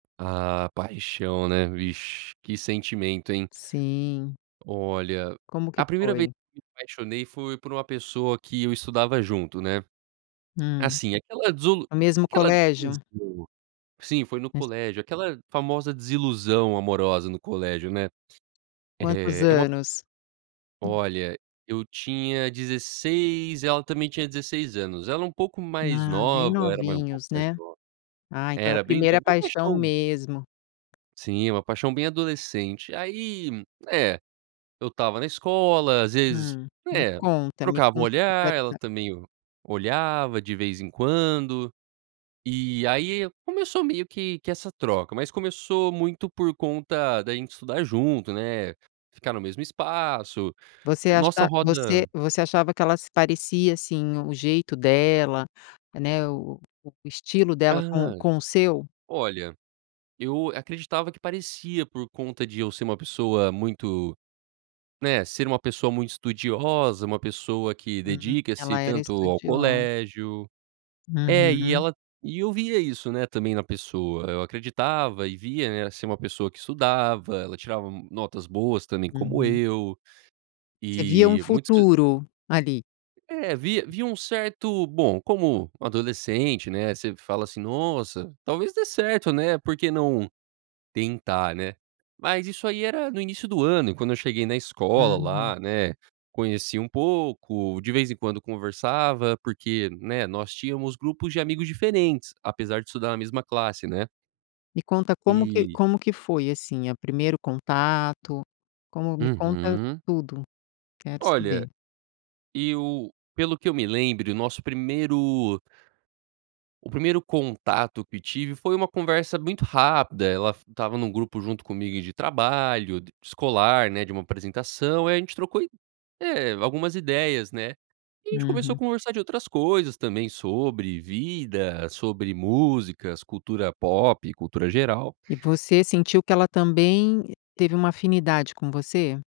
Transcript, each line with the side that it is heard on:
right: Ah, paixão, né, vixe, que sentimento, hein.
left: Sim.
right: Olha,
left: Como que
right: a primeira vez
left: foi?
right: que me apaixonei foi por uma pessoa que eu estudava junto, né?
left: Hum,
right: Assim, aquela desulu
left: o mesmo
right: aquela
left: colégio?
right: desilusão, sim, foi no
left: Mes
right: colégio, aquela famosa desilusão amorosa no colégio, né?
left: Quantos
right: Eh, é uma
left: anos? Hum.
right: olha, eu tinha 16, ela também tinha 16 anos, ela um pouco mais
left: Ah, bem
right: nova, era mais um pouco
left: novinhos,
right: mais
left: né?
right: nova.
left: Ai, então é a
right: Era bem
left: primeira
right: novo, uma
left: paixão
right: paixão.
left: mesmo.
right: Sim, uma paixão bem adolescente. Aí, é, eu estava na escola, às vezes,
left: Hum, me
right: né,
left: conta, me
right: trocava o
left: conta que eu
right: olhar,
left: quero
right: ela
left: saber.
right: também o olhava de vez em quando. E aí começou meio que que essa troca, mas começou muito por conta da gente estudar junto, né, ficar no mesmo espaço,
left: Você acha
right: nossa roda
left: você você achava que ela se parecia, assim, o jeito dela, né, o o o estilo dela com
right: Hã,
left: com o seu?
right: olha, eu acreditava que parecia por conta de eu ser uma pessoa muito, né, ser uma pessoa muito estudiosa, uma pessoa que
left: Hum,
right: dedica-se
left: ela era
right: tanto ao
left: estudiosa.
right: colégio. É, e
left: Uhum.
right: ela e eu via isso, né, também na pessoa, eu acreditava e via, né, ser uma pessoa que estudava, ela tirava notas boas também como
left: Uhum.
right: eu,
left: Você via um
right: e muitos
left: futuro ali?
right: É, via via um certo, bom, como adolescente, né, você fala assim: "Nossa, talvez dê certo, né. Por que não tentar, né?", mas isso aí era no início do ano e quando eu cheguei na escola
left: Uhum.
right: lá, né, conheci um pouco, de vez em quando conversava porque, né, nós tínhamos grupos de amigos diferentes, apesar de estudar na mesma classe, né?
left: Me conta como que
right: E
left: como que foi, assim, o primeiro contato, como me conta
right: Uhum.
left: tudo, quero
right: Olha,
left: saber.
right: eu pelo que eu me lembre, o nosso primeiro o primeiro contato que tive foi uma conversa muito rápida ela f estava num grupo junto comigo de trabalho d escolar, né, de uma apresentação, aí a gente trocou i eh, algumas ideias, né? E a gente começou a
left: Uhum.
right: conversar de outras coisas também sobre vida, sobre músicas, cultura pop, cultura geral.
left: E você sentiu que ela também teve uma afinidade com você?